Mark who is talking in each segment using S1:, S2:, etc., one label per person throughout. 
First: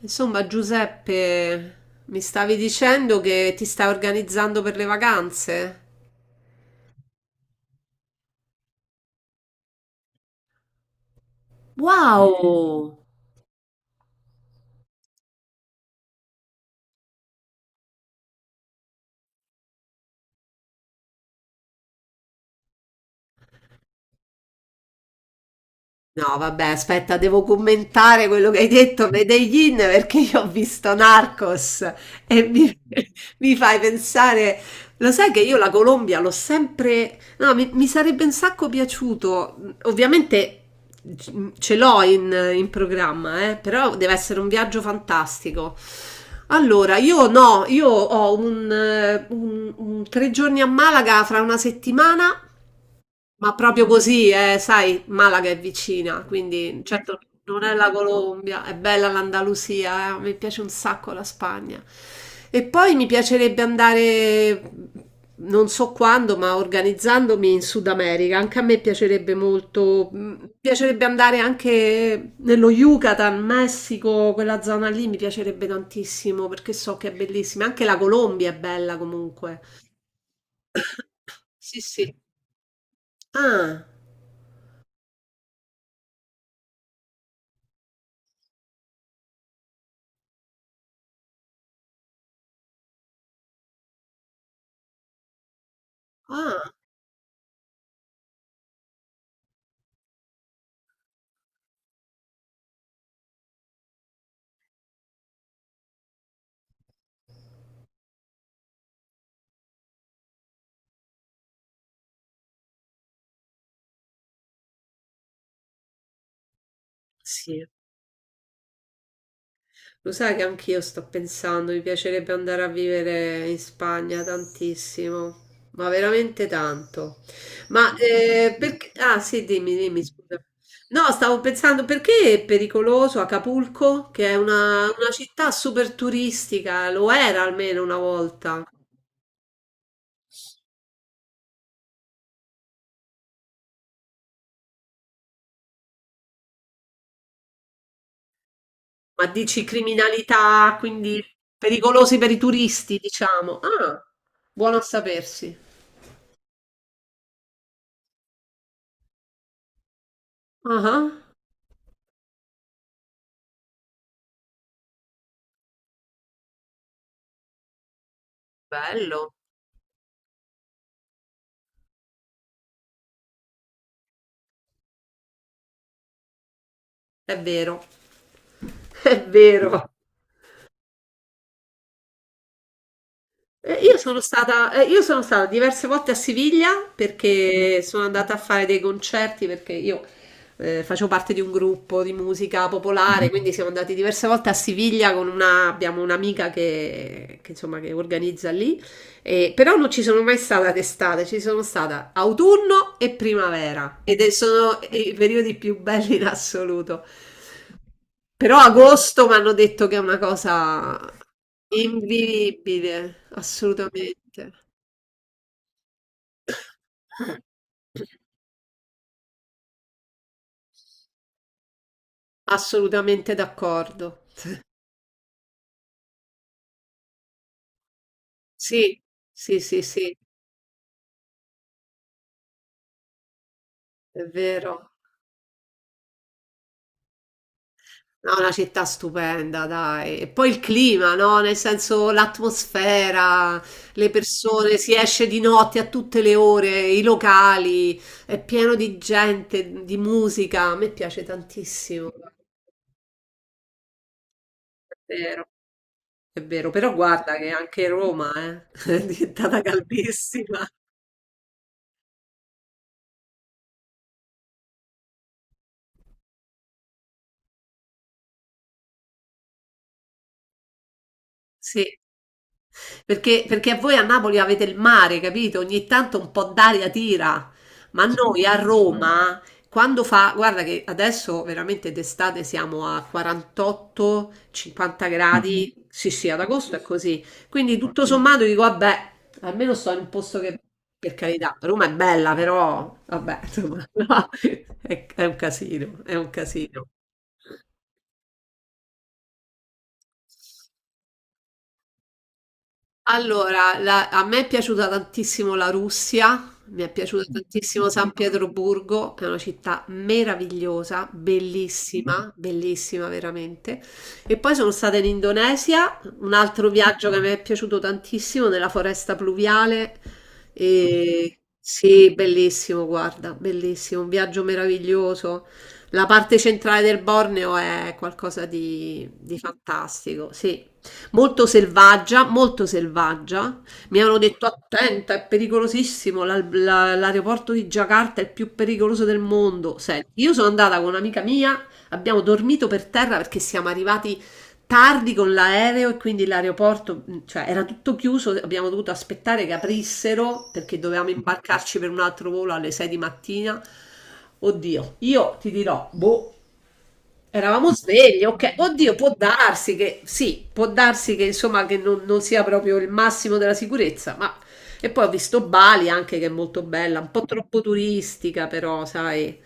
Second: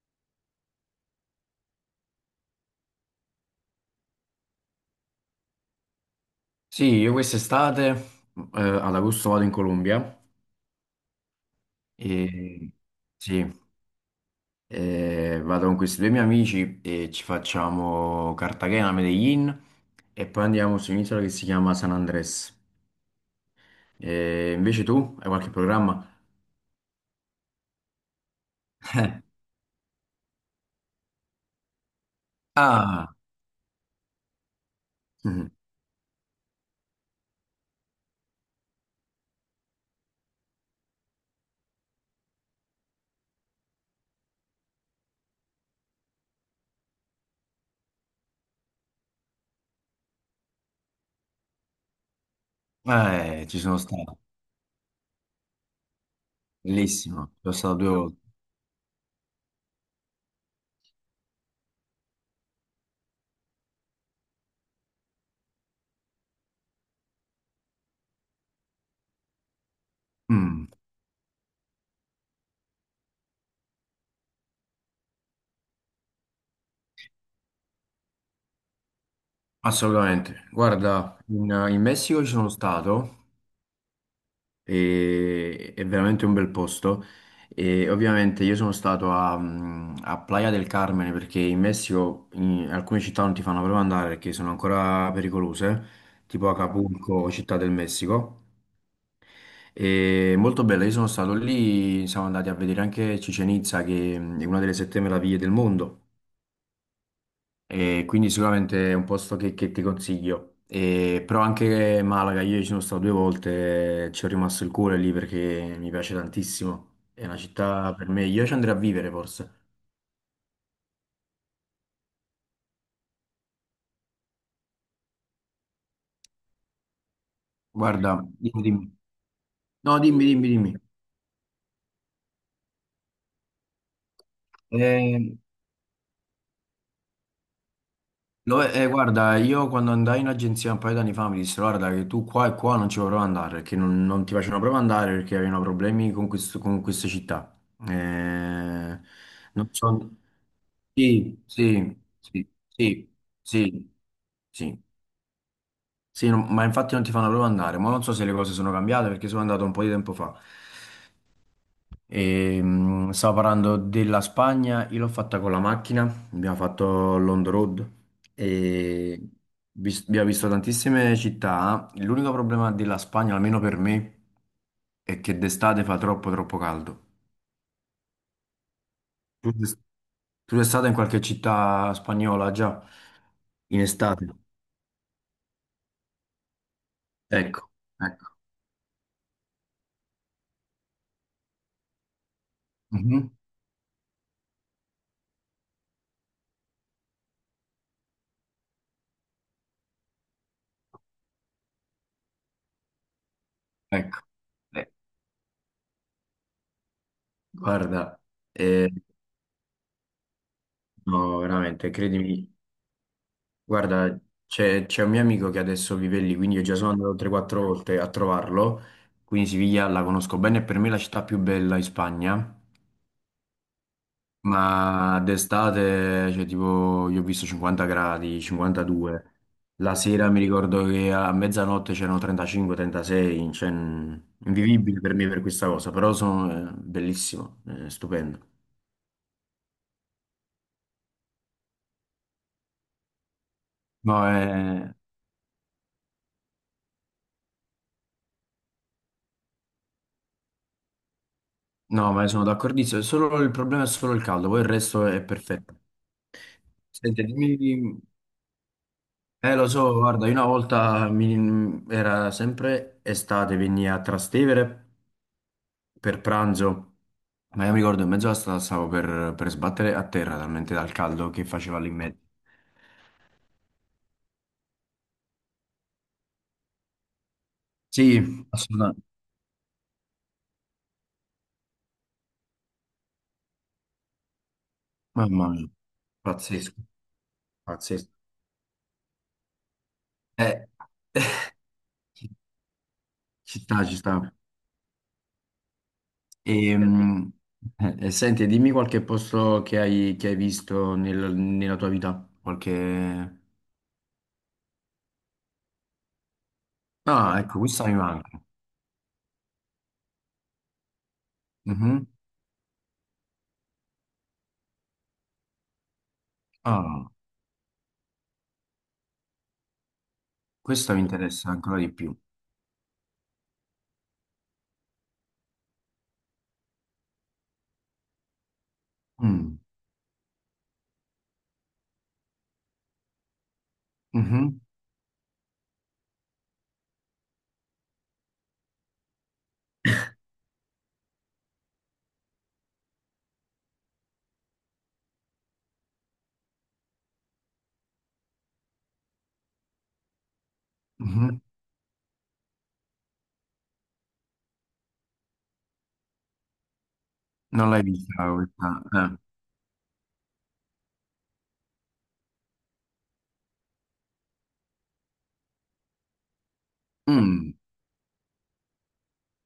S1: Insomma, Giuseppe, mi stavi dicendo che ti stai organizzando per le vacanze?
S2: Sì, io quest'estate ad agosto vado in Colombia e
S1: Wow!
S2: sì, vado con questi 2 miei amici e ci facciamo Cartagena, Medellin e poi andiamo su un'isola che si chiama San Andrés. E invece tu hai qualche programma?
S1: No, vabbè, aspetta, devo commentare quello che hai detto, Medellin, perché io ho visto Narcos e
S2: Ah,
S1: mi fai pensare, lo sai che
S2: mhm.
S1: io la Colombia l'ho sempre... No, mi sarebbe un sacco piaciuto, ovviamente c- ce l'ho in programma, però deve essere un viaggio fantastico. Allora, io no, io ho un tre giorni a Malaga fra una settimana. Ma
S2: Ci sono
S1: proprio
S2: stato,
S1: così, sai, Malaga è vicina, quindi certo
S2: bellissimo, sono
S1: non è
S2: stato due
S1: la
S2: volte.
S1: Colombia, è bella l'Andalusia, mi piace un sacco la Spagna. E poi mi piacerebbe andare, non so quando, ma organizzandomi in Sud America, anche a me piacerebbe molto, mi
S2: Mm,
S1: piacerebbe andare anche nello Yucatan, Messico, quella zona lì mi piacerebbe tantissimo perché so che è bellissima, anche la Colombia è bella comunque.
S2: assolutamente. Guarda,
S1: Sì,
S2: in
S1: sì.
S2: Messico ci sono stato
S1: Ah,
S2: è veramente un bel posto. E ovviamente io sono stato a Playa del Carmen perché in Messico in alcune città non ti fanno proprio andare perché sono ancora pericolose, tipo
S1: ah,
S2: Acapulco, Città del Messico. E molto bella, io sono stato lì, siamo andati a vedere anche Cicenizza che è una delle sette meraviglie del mondo. E quindi sicuramente è un posto che ti consiglio. Però anche Malaga, io ci sono stato 2 volte, ci ho rimasto il cuore lì perché mi piace tantissimo. È una
S1: sì.
S2: città per me, io ci andrei a vivere forse.
S1: Lo sai che anch'io sto pensando, mi piacerebbe andare a vivere in Spagna tantissimo, ma veramente tanto. Ma
S2: Guarda, dimmi,
S1: perché...
S2: dimmi.
S1: Ah sì, dimmi,
S2: No,
S1: dimmi,
S2: dimmi,
S1: scusa.
S2: dimmi, dimmi.
S1: No, stavo pensando perché è pericoloso Acapulco, che è una
S2: Eh,
S1: città super turistica, lo era almeno una volta,
S2: Guarda, io quando andai in agenzia un paio d'anni fa mi dissero, guarda, che tu qua e qua non ci puoi proprio andare, perché non ti facevano proprio andare perché avevano problemi con queste città. Eh,
S1: ma dici
S2: Non so.
S1: criminalità, quindi
S2: Sì, sì,
S1: pericolosi per i
S2: sì,
S1: turisti,
S2: sì,
S1: diciamo.
S2: sì,
S1: Ah, buono a
S2: sì,
S1: sapersi.
S2: sì, ma infatti non ti fanno proprio andare, ma non so se le cose sono cambiate perché sono andato un po' di tempo fa.
S1: Ah,
S2: Stavo parlando della Spagna, io l'ho fatta con la macchina, abbiamo fatto l'on the road e
S1: bello,
S2: abbiamo visto tantissime città. L'unico problema della Spagna, almeno per me, è che d'estate fa troppo troppo caldo.
S1: è vero, è
S2: Tu d'est-
S1: vero.
S2: Tu sei stata in qualche città spagnola già in estate?
S1: Io sono stata diverse volte a Siviglia
S2: Ecco,
S1: perché sono andata a
S2: ecco,
S1: fare dei concerti perché io facevo parte di un gruppo di musica popolare,
S2: mhm,
S1: quindi siamo andati diverse volte a Siviglia con una, abbiamo un'amica che, insomma, che organizza lì però non ci sono mai stata d'estate, ci sono stata autunno e primavera
S2: ecco.
S1: sono
S2: Eh,
S1: i periodi più belli in assoluto.
S2: guarda,
S1: Però
S2: eh,
S1: agosto mi hanno detto che è una cosa
S2: no, veramente, credimi.
S1: invivibile,
S2: Guarda,
S1: assolutamente.
S2: c'è un mio amico che adesso vive lì, quindi io già sono andato 3-4 volte a trovarlo, quindi Siviglia la conosco bene, per me è la città più bella in Spagna,
S1: Assolutamente d'accordo.
S2: ma d'estate, cioè tipo, io ho visto 50 gradi,
S1: Sì,
S2: 52,
S1: sì, sì,
S2: la
S1: sì,
S2: sera mi ricordo che a mezzanotte c'erano 35-36,
S1: è vero.
S2: invivibile per me per questa cosa, però sono bellissimo,
S1: No,
S2: stupendo.
S1: una città stupenda, dai. E poi il clima, no? Nel senso l'atmosfera, le
S2: No,
S1: persone, si
S2: eh,
S1: esce di notte a tutte le ore, i locali, è pieno di gente, di musica. A me piace tantissimo,
S2: no, ma sono d'accordissimo, solo il problema è solo il caldo, poi il resto
S1: è
S2: è
S1: vero,
S2: perfetto.
S1: è vero. Però
S2: Senti,
S1: guarda che anche
S2: dimmi-
S1: Roma, è diventata
S2: Lo so, guarda, io una
S1: caldissima.
S2: volta era sempre estate, venni a Trastevere per pranzo, ma io mi ricordo in mezzo alla strada stavo per sbattere a terra talmente dal caldo che faceva
S1: Sì.
S2: lì in mezzo.
S1: Perché, perché voi a Napoli avete il mare, capito? Ogni tanto un po' d'aria tira, ma
S2: Sì,
S1: noi a
S2: assolutamente.
S1: Roma, quando fa, guarda che adesso veramente d'estate siamo a 48-50
S2: Mamma mia,
S1: gradi, sì sì, ad agosto
S2: pazzesco,
S1: è così, quindi tutto
S2: pazzesco.
S1: sommato dico, vabbè, almeno sto in un posto che,
S2: Eh,
S1: per carità, Roma è bella, però, vabbè,
S2: ci
S1: insomma,
S2: sta, ci
S1: no,
S2: sta.
S1: è un casino, è un
S2: E,
S1: casino.
S2: mm, Senti, dimmi qualche posto che hai visto nella tua vita, qualche...
S1: Allora, a me è piaciuta tantissimo la Russia, mi è piaciuta
S2: Ah, ecco, questa
S1: tantissimo
S2: mi
S1: San
S2: manca.
S1: Pietroburgo, che è una città meravigliosa,
S2: Mhm.
S1: bellissima, bellissima veramente. E poi sono stata in Indonesia, un altro viaggio
S2: Ah,
S1: che mi è piaciuto tantissimo, nella foresta pluviale.
S2: questa mi
S1: E
S2: interessa ancora di
S1: sì,
S2: più.
S1: bellissimo, guarda, bellissimo, un viaggio meraviglioso. La parte centrale del Borneo è qualcosa di
S2: Mm,
S1: fantastico, sì molto selvaggia, molto selvaggia. Mi hanno detto
S2: mhm,
S1: attenta, è pericolosissimo, l'aeroporto di Jakarta è il più pericoloso del mondo. Senti, io sono andata con un'amica mia, abbiamo dormito per terra perché siamo arrivati tardi con l'aereo e quindi l'aeroporto, cioè era tutto chiuso, abbiamo dovuto aspettare che aprissero perché dovevamo
S2: mhm.
S1: imbarcarci per un altro volo alle 6 di mattina. Oddio, io ti dirò, boh,
S2: Non
S1: eravamo
S2: l'hai
S1: svegli,
S2: vista
S1: ok. Oddio, può
S2: questa?
S1: darsi che sì, può darsi che insomma che non sia proprio il massimo della sicurezza, ma e poi ho visto Bali anche che è molto bella, un
S2: Eh.
S1: po'
S2: Mm.
S1: troppo turistica, però, sai.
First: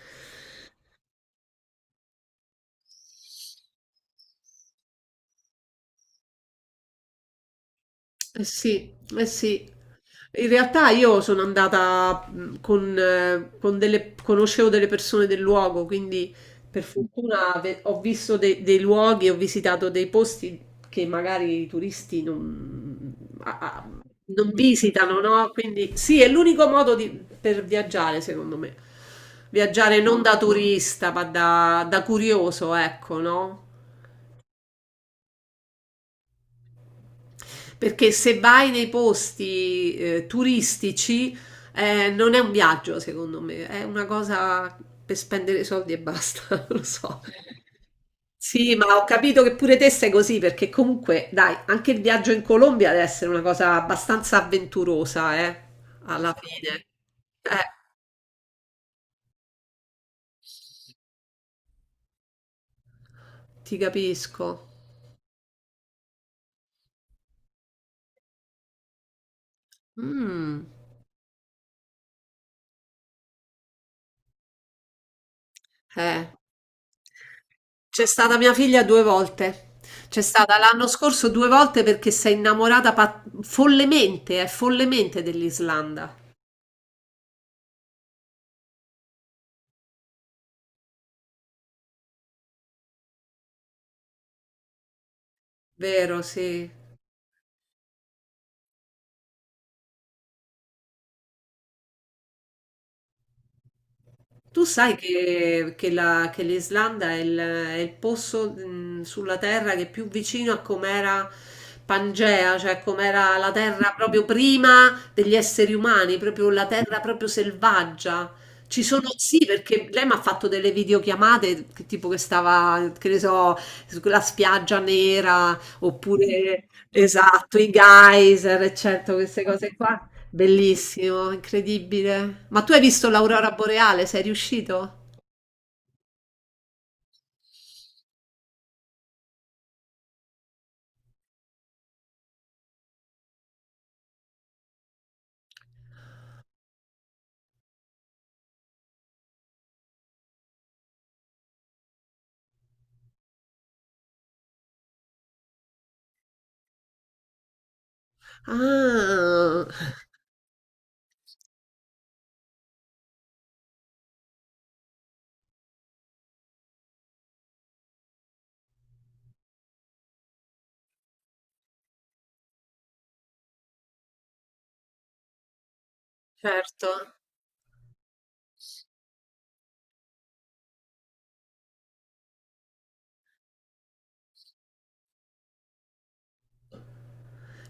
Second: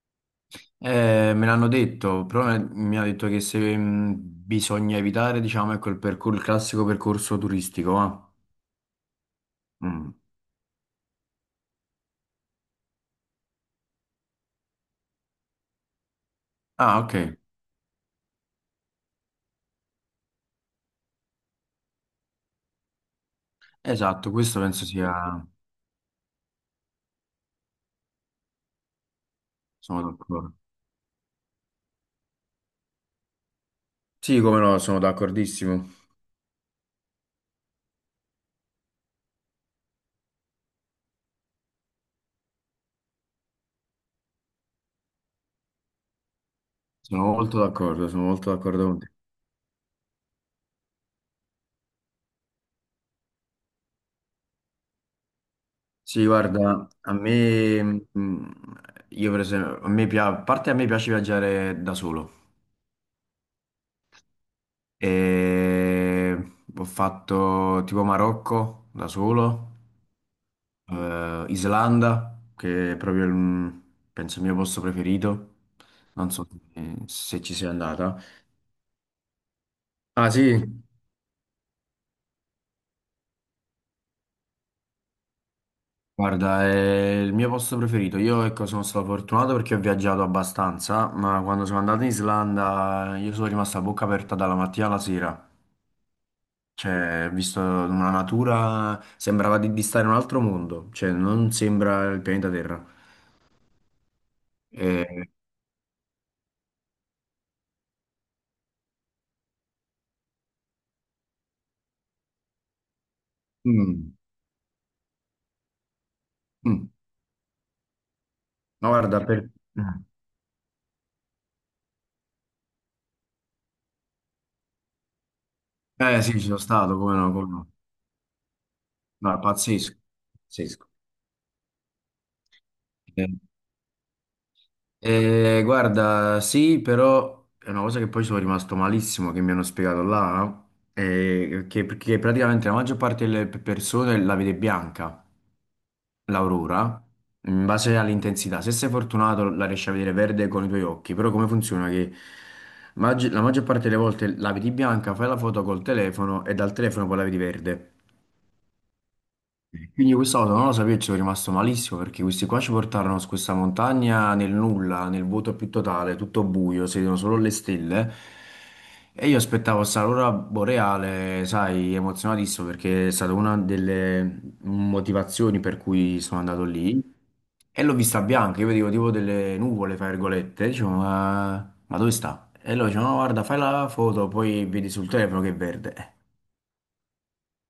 S2: Me l'hanno detto, però mi ha detto che se bisogna evitare, diciamo, ecco il classico percorso turistico, va?
S1: Eh sì, eh sì.
S2: Mm.
S1: In realtà io sono andata con delle, conoscevo delle persone del luogo, quindi per
S2: Ah, ok.
S1: fortuna ho visto dei luoghi, ho visitato dei posti che magari i turisti non, a- a-
S2: Esatto,
S1: non
S2: questo penso sia...
S1: visitano, no? Quindi sì, è l'unico per viaggiare, secondo me. Viaggiare
S2: Sono
S1: non da
S2: d'accordo.
S1: turista, ma da curioso, ecco, no?
S2: Sì, come no, sono d'accordissimo.
S1: Perché se vai nei posti, turistici, non è un viaggio secondo me, è una cosa per spendere soldi e basta, non lo so.
S2: Sono molto
S1: Sì,
S2: d'accordo
S1: ma
S2: con
S1: ho
S2: te.
S1: capito che pure te sei così, perché comunque, dai, anche il viaggio in Colombia deve essere una cosa abbastanza avventurosa,
S2: Sì,
S1: alla fine.
S2: guarda,
S1: Eh,
S2: mm, io per esempio, a parte a me piace viaggiare da solo.
S1: ti capisco.
S2: E ho fatto tipo Marocco da solo,
S1: Mm,
S2: Islanda, che è proprio penso il mio posto preferito.
S1: eh.
S2: Non so se ci sei
S1: C'è
S2: andata.
S1: stata mia figlia 2 volte. C'è
S2: Ah
S1: stata
S2: sì,
S1: l'anno scorso 2 volte perché follemente, follemente dell'Islanda.
S2: guarda, è il mio posto preferito. Io ecco, sono stato fortunato perché ho viaggiato abbastanza, ma quando sono andato in Islanda io sono rimasto a bocca aperta dalla mattina alla sera.
S1: Vero, sì.
S2: Cioè, visto una natura, sembrava di stare in un altro mondo, cioè non sembra il pianeta Terra.
S1: Tu sai
S2: Eh,
S1: che l'Islanda è è il posto sulla Terra che è più vicino a com'era Pangea, cioè com'era la Terra
S2: mm,
S1: proprio prima degli esseri umani, proprio la
S2: mm.
S1: Terra proprio selvaggia. Ci
S2: Ma
S1: sono,
S2: guarda,
S1: sì,
S2: per...
S1: perché
S2: Mm.
S1: lei mi ha fatto delle videochiamate che tipo che stava, che ne so, sulla spiaggia nera,
S2: Eh sì, ci sono
S1: oppure,
S2: stato, come no, come
S1: esatto,
S2: no.
S1: i geyser, eccetera,
S2: No, è
S1: queste cose
S2: pazzesco,
S1: qua.
S2: pazzesco.
S1: Bellissimo, incredibile. Ma tu hai visto
S2: Eh,
S1: l'aurora boreale? Sei riuscito?
S2: Guarda, sì, però è una cosa che poi sono rimasto malissimo, che mi hanno spiegato là, no? Che praticamente la maggior parte delle persone la vede bianca. L'aurora, in base all'intensità, se sei fortunato la riesci a vedere verde con i tuoi occhi, però come funziona che la maggior parte delle volte la vedi bianca, fai la foto col telefono e dal telefono poi la vedi verde.
S1: Ah,
S2: Quindi quest'auto non lo sapevo e ci sono rimasto malissimo perché questi qua ci portarono su questa montagna nel nulla, nel vuoto più totale, tutto buio, si vedono solo le stelle. E io aspettavo questa aurora boreale, sai, emozionatissimo perché è stata una delle motivazioni per cui sono andato
S1: certo.
S2: lì. E l'ho vista bianca, io vedevo tipo delle nuvole, fra virgolette, dicevo, ma dove sta? E loro dicevano, no, guarda, fai la foto, poi vedi sul telefono che è verde.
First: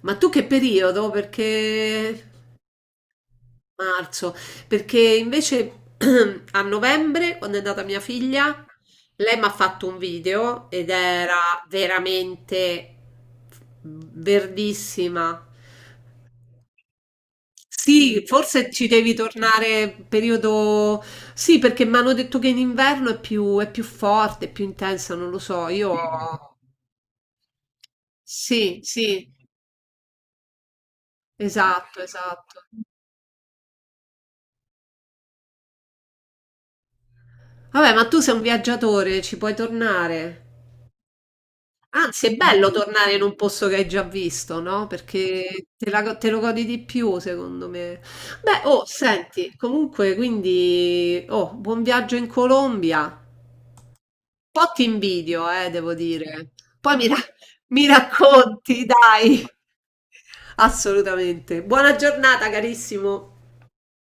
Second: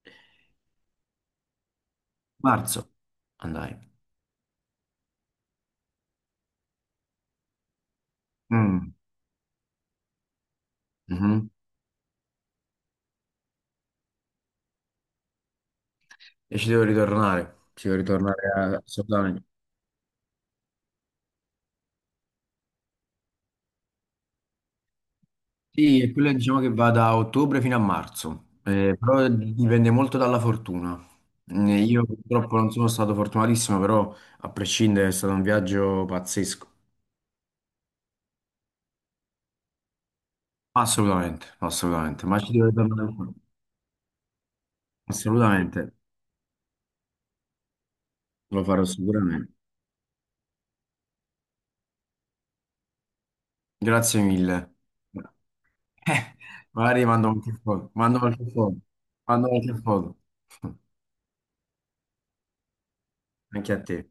S1: Ma tu che periodo? Perché
S2: Marzo, andai.
S1: marzo? Perché invece a novembre, quando è nata mia figlia,
S2: Mm.
S1: lei mi ha fatto un video ed
S2: Mhm.
S1: era veramente verdissima.
S2: E ci devo
S1: Sì,
S2: ritornare
S1: forse ci devi
S2: assolutamente.
S1: tornare periodo... Sì, perché mi hanno detto che in inverno è è più forte, è più intensa, non lo so. Io...
S2: Sì, e quello diciamo che va da ottobre fino a marzo,
S1: Sì,
S2: però
S1: sì,
S2: dipende molto dalla fortuna.
S1: esatto,
S2: Io purtroppo
S1: esatto.
S2: non sono stato fortunatissimo, però a prescindere è stato un viaggio pazzesco.
S1: Vabbè, ma tu sei un viaggiatore, ci puoi tornare.
S2: Assolutamente,
S1: Anzi,
S2: assolutamente,
S1: è
S2: ma ci devo
S1: bello
S2: ritornare
S1: tornare in
S2: ancora.
S1: un posto che hai già visto, no? Perché te,
S2: Assolutamente,
S1: te lo godi di più, secondo me. Beh,
S2: lo
S1: oh,
S2: farò
S1: senti,
S2: sicuramente.
S1: comunque, quindi, oh, buon viaggio in Colombia.
S2: Grazie mille.
S1: Po' ti invidio, devo
S2: Eh,
S1: dire. Poi
S2: magari
S1: mi
S2: mando
S1: ra-
S2: qualche
S1: mi
S2: foto, mando qualche foto,
S1: racconti, dai.
S2: mando qualche foto.
S1: Assolutamente. Buona giornata, carissimo.
S2: Anche a te.